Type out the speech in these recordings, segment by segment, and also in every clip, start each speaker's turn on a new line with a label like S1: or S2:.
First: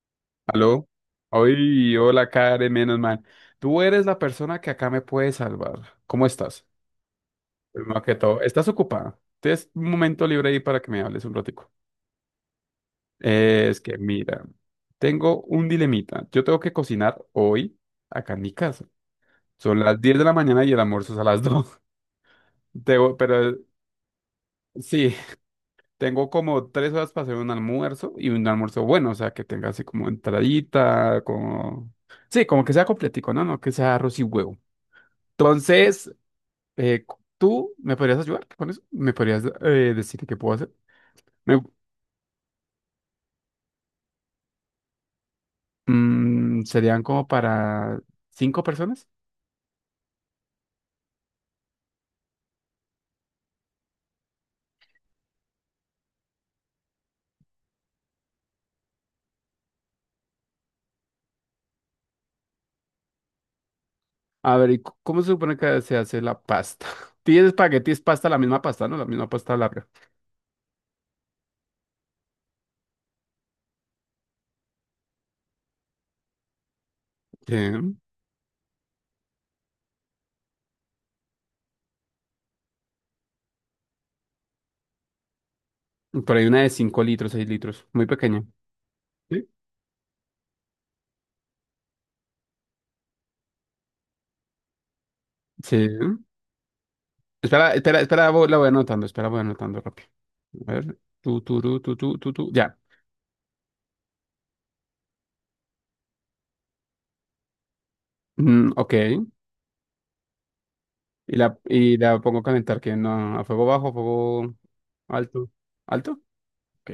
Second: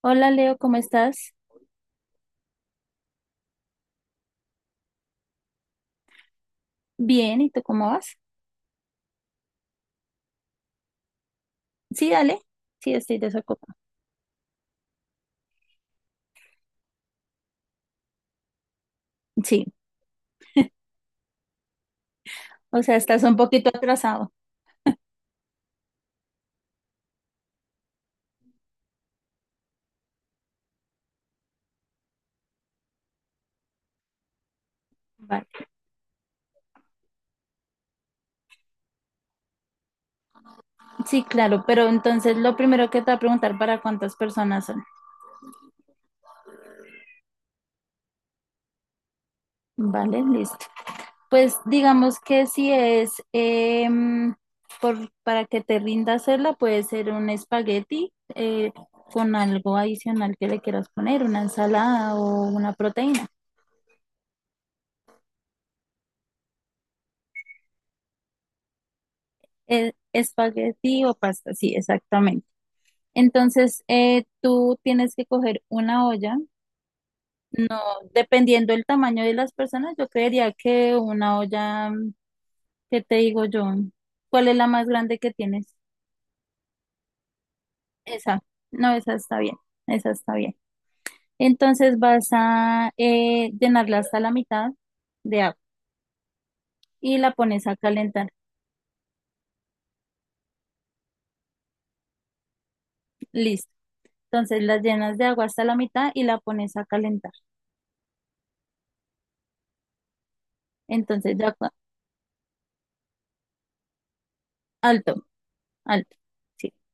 S1: Hola Leo, ¿cómo
S2: Aló,
S1: estás?
S2: hoy, hola Karen, menos mal. Tú eres la persona que acá me puede salvar. ¿Cómo estás?
S1: Bien, ¿y tú cómo
S2: Primero que
S1: vas?
S2: todo, ¿estás ocupada? Tienes un momento libre ahí para que me hables un ratico.
S1: Sí, dale. Sí, estoy desocupada.
S2: Es que mira, tengo un dilemita. Yo tengo que cocinar hoy acá en mi casa.
S1: Sí,
S2: Son las 10 de la mañana y el almuerzo es a las 2.
S1: o sea, estás un
S2: Pero
S1: poquito atrasado.
S2: sí, tengo como 3 horas para hacer un almuerzo y un almuerzo bueno, o sea, que tenga así como entradita, como... Sí, como que sea completico, ¿no? No que sea arroz y huevo.
S1: Vale.
S2: Entonces, eh, ¿tú me podrías ayudar con eso? ¿Me podrías decir qué puedo hacer?
S1: Sí,
S2: Me-
S1: claro, pero entonces lo primero que te voy a preguntar para cuántas personas son.
S2: serían como para 5 personas.
S1: Vale, listo. Pues digamos que si es por, para que te rinda hacerla, puede ser un espagueti con algo adicional que le quieras poner, una ensalada o una proteína.
S2: A ver, ¿y cómo se supone que se hace la pasta? Tienes espagueti, es pasta, la misma pasta, ¿no? La misma pasta larga.
S1: Espagueti o pasta, sí, exactamente. Entonces, tú tienes que coger una olla.
S2: Sí.
S1: No, dependiendo del tamaño de las personas, yo creería que una olla, ¿qué te digo yo? ¿Cuál es la más grande que tienes?
S2: Por ahí una de 5 litros, 6 litros, muy
S1: Esa.
S2: pequeña.
S1: No, esa está
S2: Sí.
S1: bien. Esa está bien. Entonces vas a llenarla hasta la mitad de agua
S2: Sí.
S1: y la pones a
S2: Espera, espera,
S1: calentar.
S2: espera, la voy anotando, espera, voy anotando rápido. A ver, tú, ya.
S1: Listo. Entonces la llenas de agua hasta la mitad y la pones a calentar.
S2: Mm, ok.
S1: Entonces
S2: Y
S1: ya,
S2: la, y la pongo a calentar, que no, a fuego bajo, a fuego
S1: alto,
S2: alto.
S1: alto.
S2: ¿Alto?
S1: Sí.
S2: Ok.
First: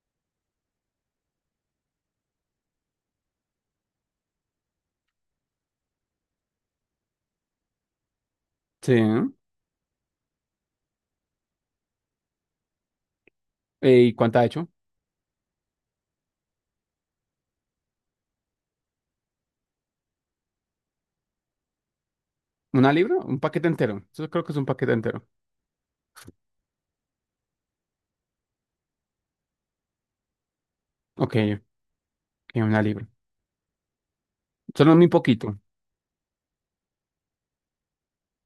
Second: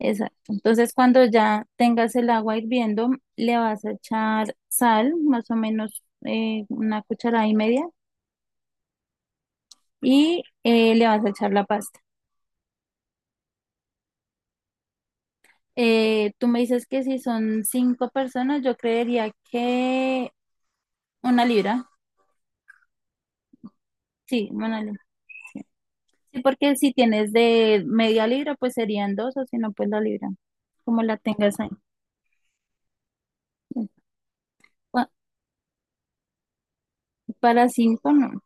S1: Exacto. Entonces, cuando ya tengas el agua hirviendo, le vas a echar sal, más o menos una cucharada y media,
S2: Sí. ¿No?
S1: y le vas a echar la pasta.
S2: ¿Y cuánta ha hecho?
S1: Tú me dices que si son 5 personas, yo creería que una libra.
S2: ¿Una libra? Un paquete entero. Eso creo
S1: Sí,
S2: que es un
S1: una
S2: paquete
S1: libra.
S2: entero.
S1: Sí, porque si tienes de media libra, pues serían dos, o si no, pues la libra, como la
S2: Ok,
S1: tengas ahí.
S2: ok, una libra. Solo
S1: Pa-
S2: muy poquito.
S1: Para cinco, no.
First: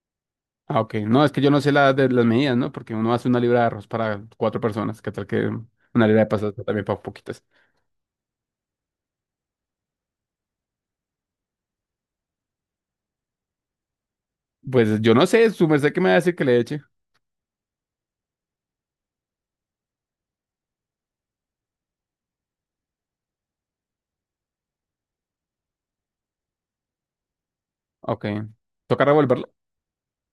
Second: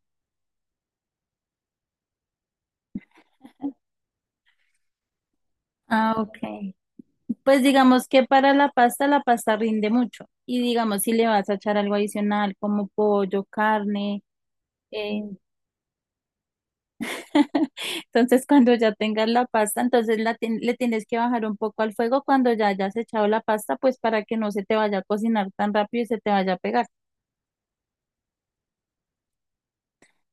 S2: Ah, ok. No, es que yo no sé las medidas, ¿no? Porque uno hace una libra de arroz para 4 personas. ¿Qué tal que una
S1: Ah,
S2: libra de
S1: ok.
S2: pastas también para poquitas?
S1: Pues digamos que para la pasta rinde mucho. Y digamos, si le vas a echar algo adicional como pollo, carne,
S2: Pues yo
S1: eh,
S2: no sé, su merced que me va a decir que le eche.
S1: entonces cuando ya tengas la pasta, entonces la le tienes que bajar un poco al fuego cuando ya hayas echado la pasta, pues para que no se te vaya a cocinar tan rápido y se te vaya a pegar.
S2: Ok. ¿Toca revolverlo?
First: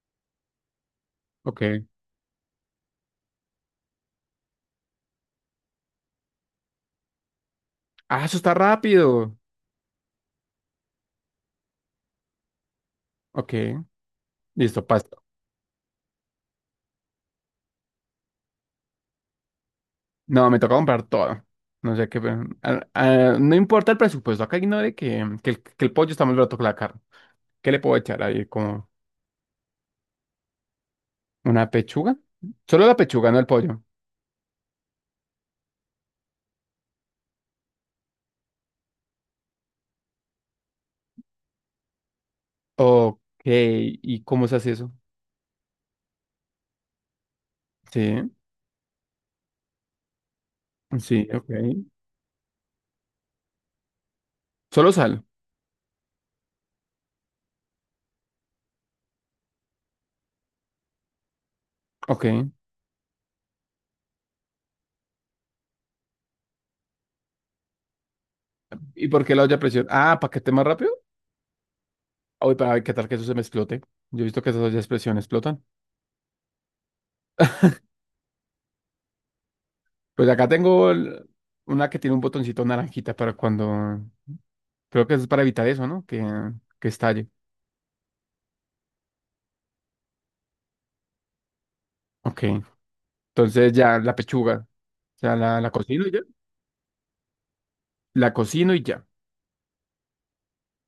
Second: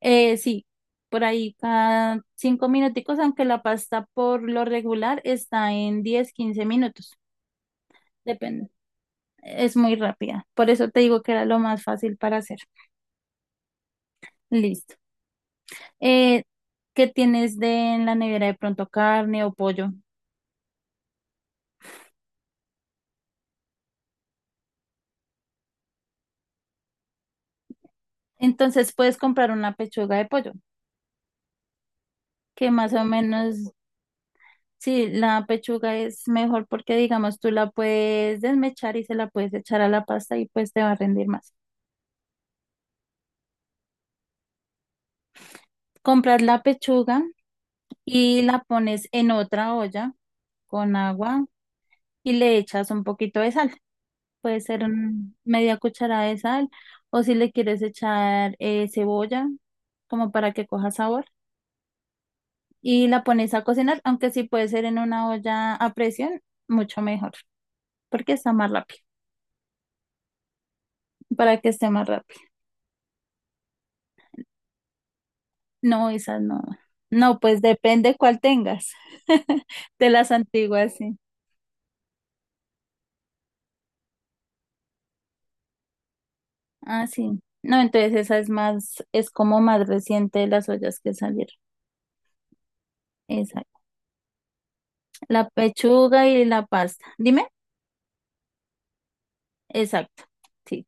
S1: Sí, por ahí
S2: Ok.
S1: cada 5 minuticos, aunque la pasta por lo regular está en 10 15 minutos,
S2: Ah, eso está
S1: depende.
S2: rápido.
S1: Es muy rápida. Por eso te digo que era lo más fácil para hacer.
S2: Ok. Listo,
S1: Listo.
S2: pasta.
S1: eh, que tienes de en la nevera de pronto carne o pollo.
S2: No, me toca comprar todo. No sé qué, pero, ah, ah, no importa el presupuesto. Acá ignore que el pollo está más barato que la carne. ¿Qué le puedo echar ahí? ¿Como
S1: Entonces puedes comprar una pechuga de pollo,
S2: una pechuga?
S1: que
S2: Solo
S1: más
S2: la
S1: o
S2: pechuga, no el
S1: menos,
S2: pollo.
S1: sí, la pechuga es mejor porque digamos tú la puedes desmechar y se la puedes echar a la pasta y pues te va a rendir más.
S2: Ok. ¿Y cómo se hace eso?
S1: Compras la pechuga
S2: Sí,
S1: y la pones en otra olla con
S2: sí,
S1: agua
S2: ok.
S1: y le echas un poquito de sal. Puede ser
S2: Solo sal.
S1: media cucharada de sal o si le quieres echar cebolla como para que coja sabor
S2: Ok.
S1: y la pones a cocinar, aunque sí puede ser en una olla a presión, mucho mejor, porque está más rápido,
S2: ¿Y por qué la olla a presión? Ah, ¿para que esté más rápido?
S1: para que esté más rápido.
S2: Uy, para ver qué tal que eso se me explote. Yo he visto que esas ollas a presión explotan.
S1: No, esas no. No, pues depende cuál tengas. De
S2: Pues
S1: las
S2: acá tengo
S1: antiguas, sí.
S2: una que tiene un botoncito naranjita para cuando... Creo que es para evitar eso, ¿no? Que
S1: Ah,
S2: estalle.
S1: sí. No, entonces esa es más, es como más reciente de las ollas que salieron.
S2: Ok. Entonces
S1: Exacto.
S2: ya la pechuga. O sea,
S1: La
S2: la cocino y ya.
S1: pechuga y la pasta. Dime.
S2: La cocino y ya.
S1: Exacto. Sí.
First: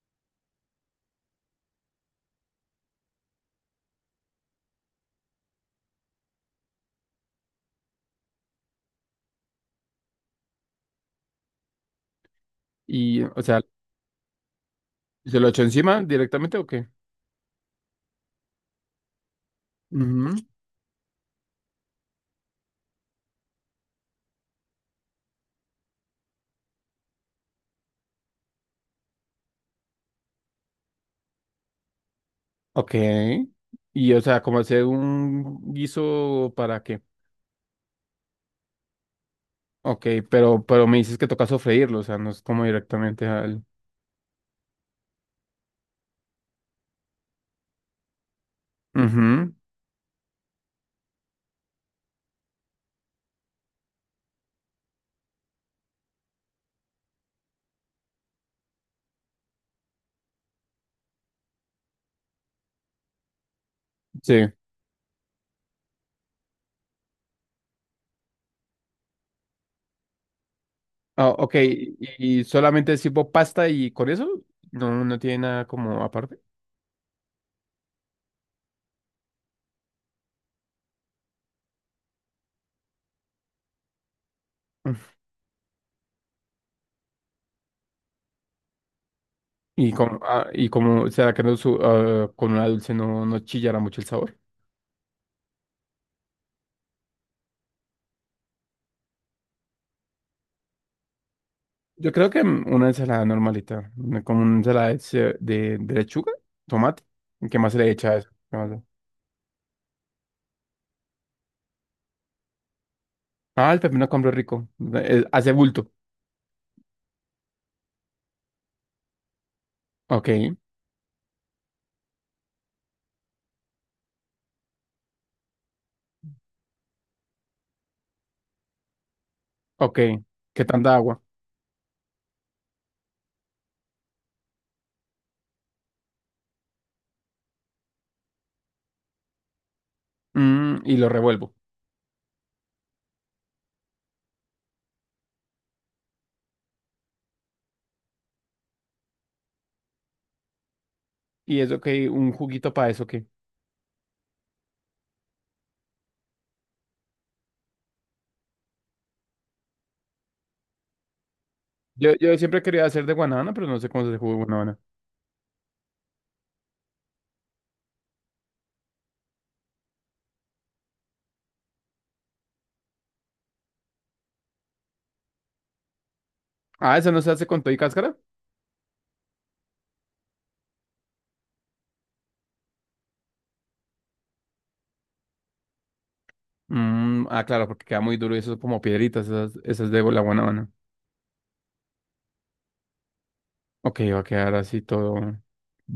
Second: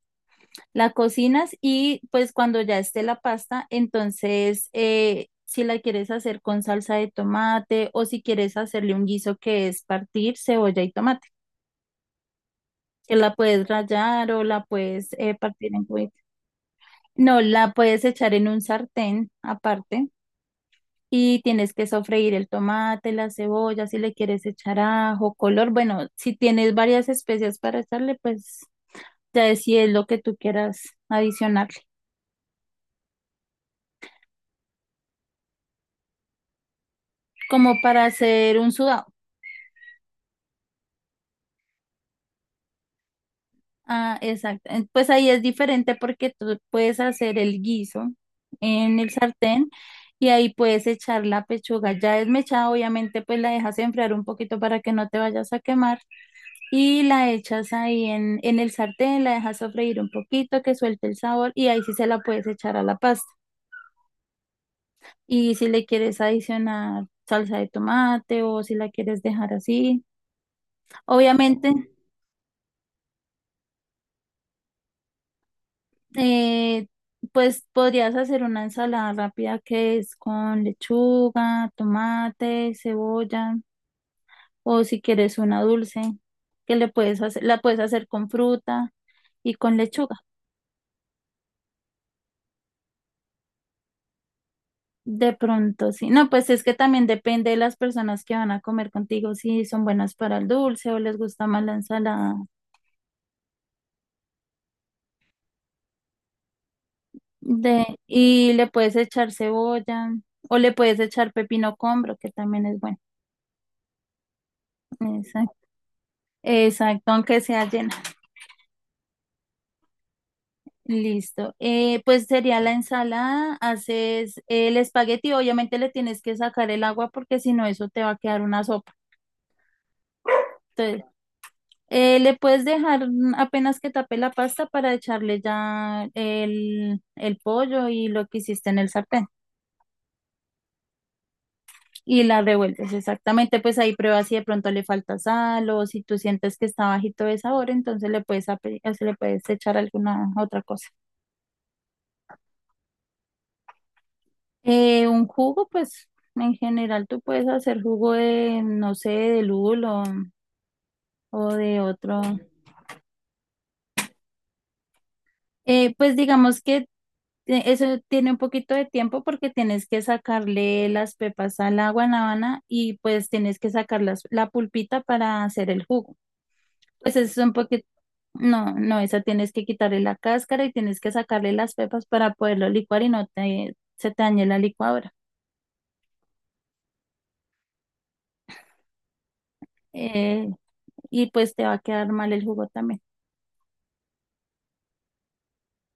S1: La cocinas y pues cuando ya esté la pasta, entonces si la quieres hacer con salsa de tomate o si quieres hacerle un guiso que es partir cebolla y tomate, que
S2: Y,
S1: la
S2: o sea,
S1: puedes rallar o la puedes
S2: ¿se lo echo
S1: partir en
S2: encima
S1: cubitos.
S2: directamente o qué?
S1: No, la puedes echar en un sartén aparte
S2: Ujú.
S1: y tienes que sofreír el tomate, la cebolla, si le quieres echar ajo, color. Bueno, si tienes varias especias para echarle, pues ya es si es lo que tú quieras adicionarle.
S2: Ok. Y, o sea, como hacer un guiso para qué.
S1: Como para hacer un sudado.
S2: Ok, pero me dices que toca sofreírlo, o sea, no es como directamente al...
S1: Ah, exacto. Pues ahí es diferente porque tú puedes hacer el guiso en el
S2: Ujú.
S1: sartén y ahí puedes echar la pechuga ya desmechada, obviamente pues la dejas enfriar un poquito para que no te vayas a quemar y la echas ahí en el sartén, la dejas sofreír un poquito que suelte el sabor y ahí sí se la puedes echar a la pasta.
S2: Sí.
S1: Y si le quieres adicionar salsa de tomate o si la quieres dejar así,
S2: Ah, ok,
S1: obviamente.
S2: y solamente es tipo pasta y con eso no, no tiene nada como aparte.
S1: eh, pues podrías hacer una ensalada rápida que es con lechuga, tomate, cebolla, o
S2: Mm.
S1: si quieres una dulce, que le puedes hacer, la puedes hacer con fruta y con
S2: Y
S1: lechuga.
S2: como, ah, y como será que no ah, con una dulce no, no chillará mucho el sabor.
S1: De pronto, sí. No, pues es que también depende de las personas que van a comer contigo, si son buenas para el dulce o les gusta más la
S2: Yo creo
S1: ensalada.
S2: que mm, una ensalada normalita, como una ensalada de lechuga, tomate. ¿Qué más se
S1: De,
S2: le echa a eso?
S1: y
S2: ¿Qué
S1: le
S2: más
S1: puedes echar cebolla o le puedes echar pepino combro, que también es bueno.
S2: ah, el pepino compro rico. Hace
S1: Exacto,
S2: bulto.
S1: exacto, aunque sea llena.
S2: Ok,
S1: Listo. Pues sería la ensalada, haces el espagueti, obviamente le tienes que sacar el agua porque si no eso te va a quedar una sopa.
S2: ok. ¿Qué tanta
S1: Entonces,
S2: agua?
S1: le puedes dejar apenas que tape la pasta para echarle ya el pollo y lo que hiciste en el sartén
S2: Mm, y lo revuelvo.
S1: y la revuelves exactamente, pues ahí pruebas si de pronto le falta sal o si tú sientes que está bajito de sabor, entonces le puedes, o se le puedes echar alguna otra cosa.
S2: ¿Y eso qué? ¿Un juguito para eso qué?
S1: Un jugo, pues en general tú puedes hacer jugo de, no sé, de lulo o de
S2: Yo,
S1: otro.
S2: yo siempre quería hacer de guanábana, pero no sé cómo se hace jugo de guanábana.
S1: Pues digamos que eso tiene un poquito de tiempo porque tienes que sacarle las pepas a la guanábana y pues tienes que sacar la pulpita para hacer el jugo.
S2: Ah, ¿eso
S1: Pues
S2: no
S1: eso
S2: se
S1: es
S2: hace
S1: un
S2: con todo y
S1: poquito,
S2: cáscara?
S1: no, esa tienes que quitarle la cáscara y tienes que sacarle las pepas para poderlo licuar y no te, se te dañe la licuadora.
S2: Mm, ah, claro, porque queda muy duro y eso es como piedritas, esas, esas de la buena
S1: Eh,
S2: mano.
S1: y pues te va a quedar mal el jugo también.
S2: Ok, va a quedar así todo.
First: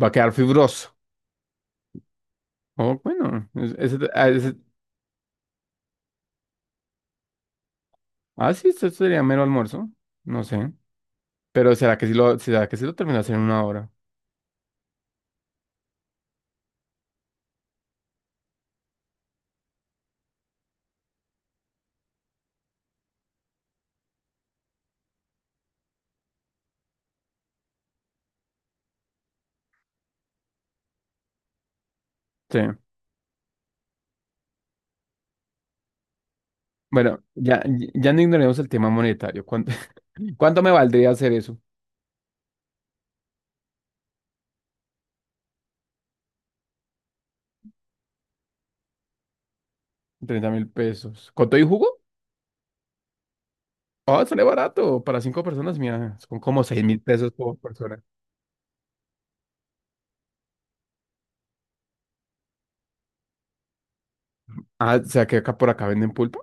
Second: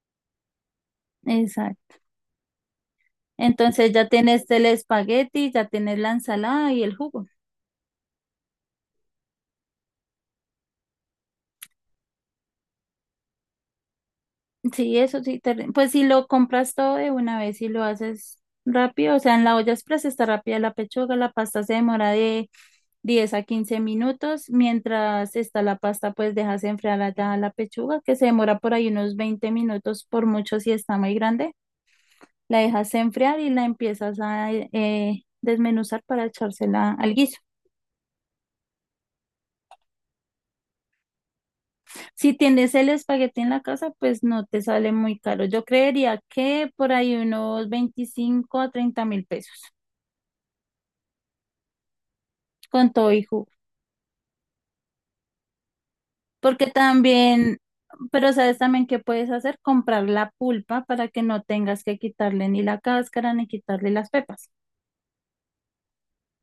S2: Va a quedar fibroso.
S1: Exacto.
S2: Oh, bueno,
S1: Entonces ya tienes el espagueti, ya tienes la ensalada y el jugo.
S2: sí, esto sería mero almuerzo. No sé. Pero será que sí lo terminas en una hora.
S1: Sí, eso sí, pues si lo compras todo de una vez y lo haces rápido, o sea, en la olla express está rápida la pechuga, la pasta se demora de 10 a 15 minutos, mientras está la pasta, pues dejas enfriar allá la pechuga, que se demora por ahí unos 20 minutos, por mucho si está muy grande, la
S2: Sí.
S1: dejas enfriar y la empiezas a desmenuzar para echársela al
S2: Bueno,
S1: guiso.
S2: ya, ya no ignoremos el tema monetario. ¿Cuánto, cuánto me valdría hacer eso?
S1: Si tienes el espagueti en la casa, pues no te sale muy caro. Yo creería que por ahí unos 25.000 a 30.000 pesos
S2: 30.000 pesos. ¿Con todo y jugo?
S1: con todo y jugo.
S2: Oh, sale barato. Para cinco personas, mira, son como
S1: Porque
S2: 6.000 pesos por
S1: también,
S2: persona.
S1: pero sabes también qué puedes hacer, comprar la pulpa para que no tengas que quitarle ni la cáscara ni quitarle las pepas.
S2: Ah, o sea que acá por acá venden pulpa.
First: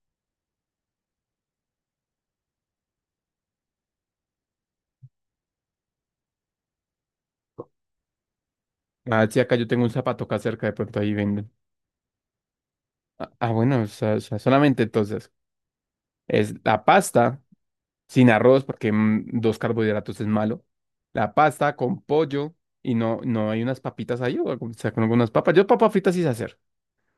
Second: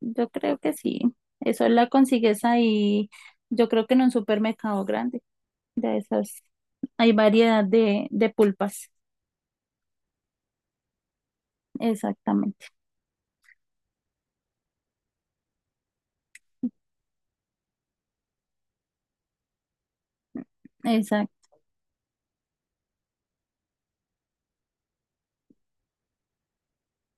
S1: Yo creo que sí. Eso la consigues ahí, yo creo que en un supermercado grande de esas. Hay variedad de pulpas.
S2: Ah, sí, acá yo tengo un zapato acá cerca, de pronto ahí venden.
S1: Exactamente.
S2: Ah, ah, bueno, o sea, solamente entonces es la pasta sin arroz, porque mm, dos carbohidratos es malo. La
S1: Exacto.
S2: pasta con pollo y no, no hay unas papitas ahí, o, algo, o sea, con algunas papas. Yo papas fritas sí sé hacer.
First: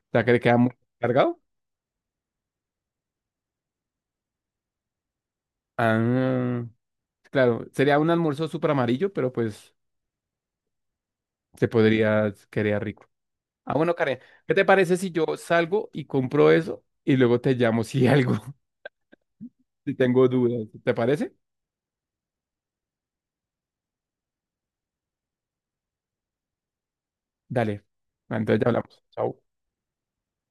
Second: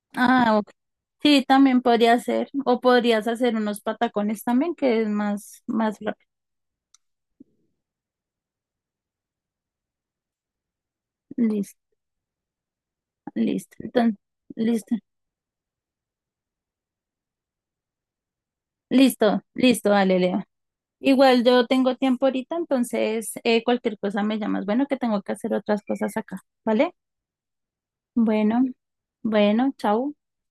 S2: O sea, que le queda
S1: Ah,
S2: muy cargado.
S1: sí, también podría ser. O podrías hacer unos patacones también, que es más, más rápido.
S2: Ah, claro, sería un almuerzo súper amarillo, pero pues se
S1: Listo,
S2: podría, quedar rico. Ah,
S1: listo.
S2: bueno,
S1: Entonces,
S2: Karen, ¿qué te
S1: listo,
S2: parece si yo salgo y compro eso y luego te llamo si algo?
S1: listo, listo,
S2: Si
S1: dale,
S2: tengo
S1: Leo.
S2: dudas. ¿Te parece?
S1: Igual yo tengo tiempo ahorita, entonces cualquier cosa me llamas. Bueno, que tengo que hacer otras cosas acá, ¿vale?
S2: Dale. Entonces
S1: Bueno,
S2: ya hablamos. Chao.
S1: bueno, chao.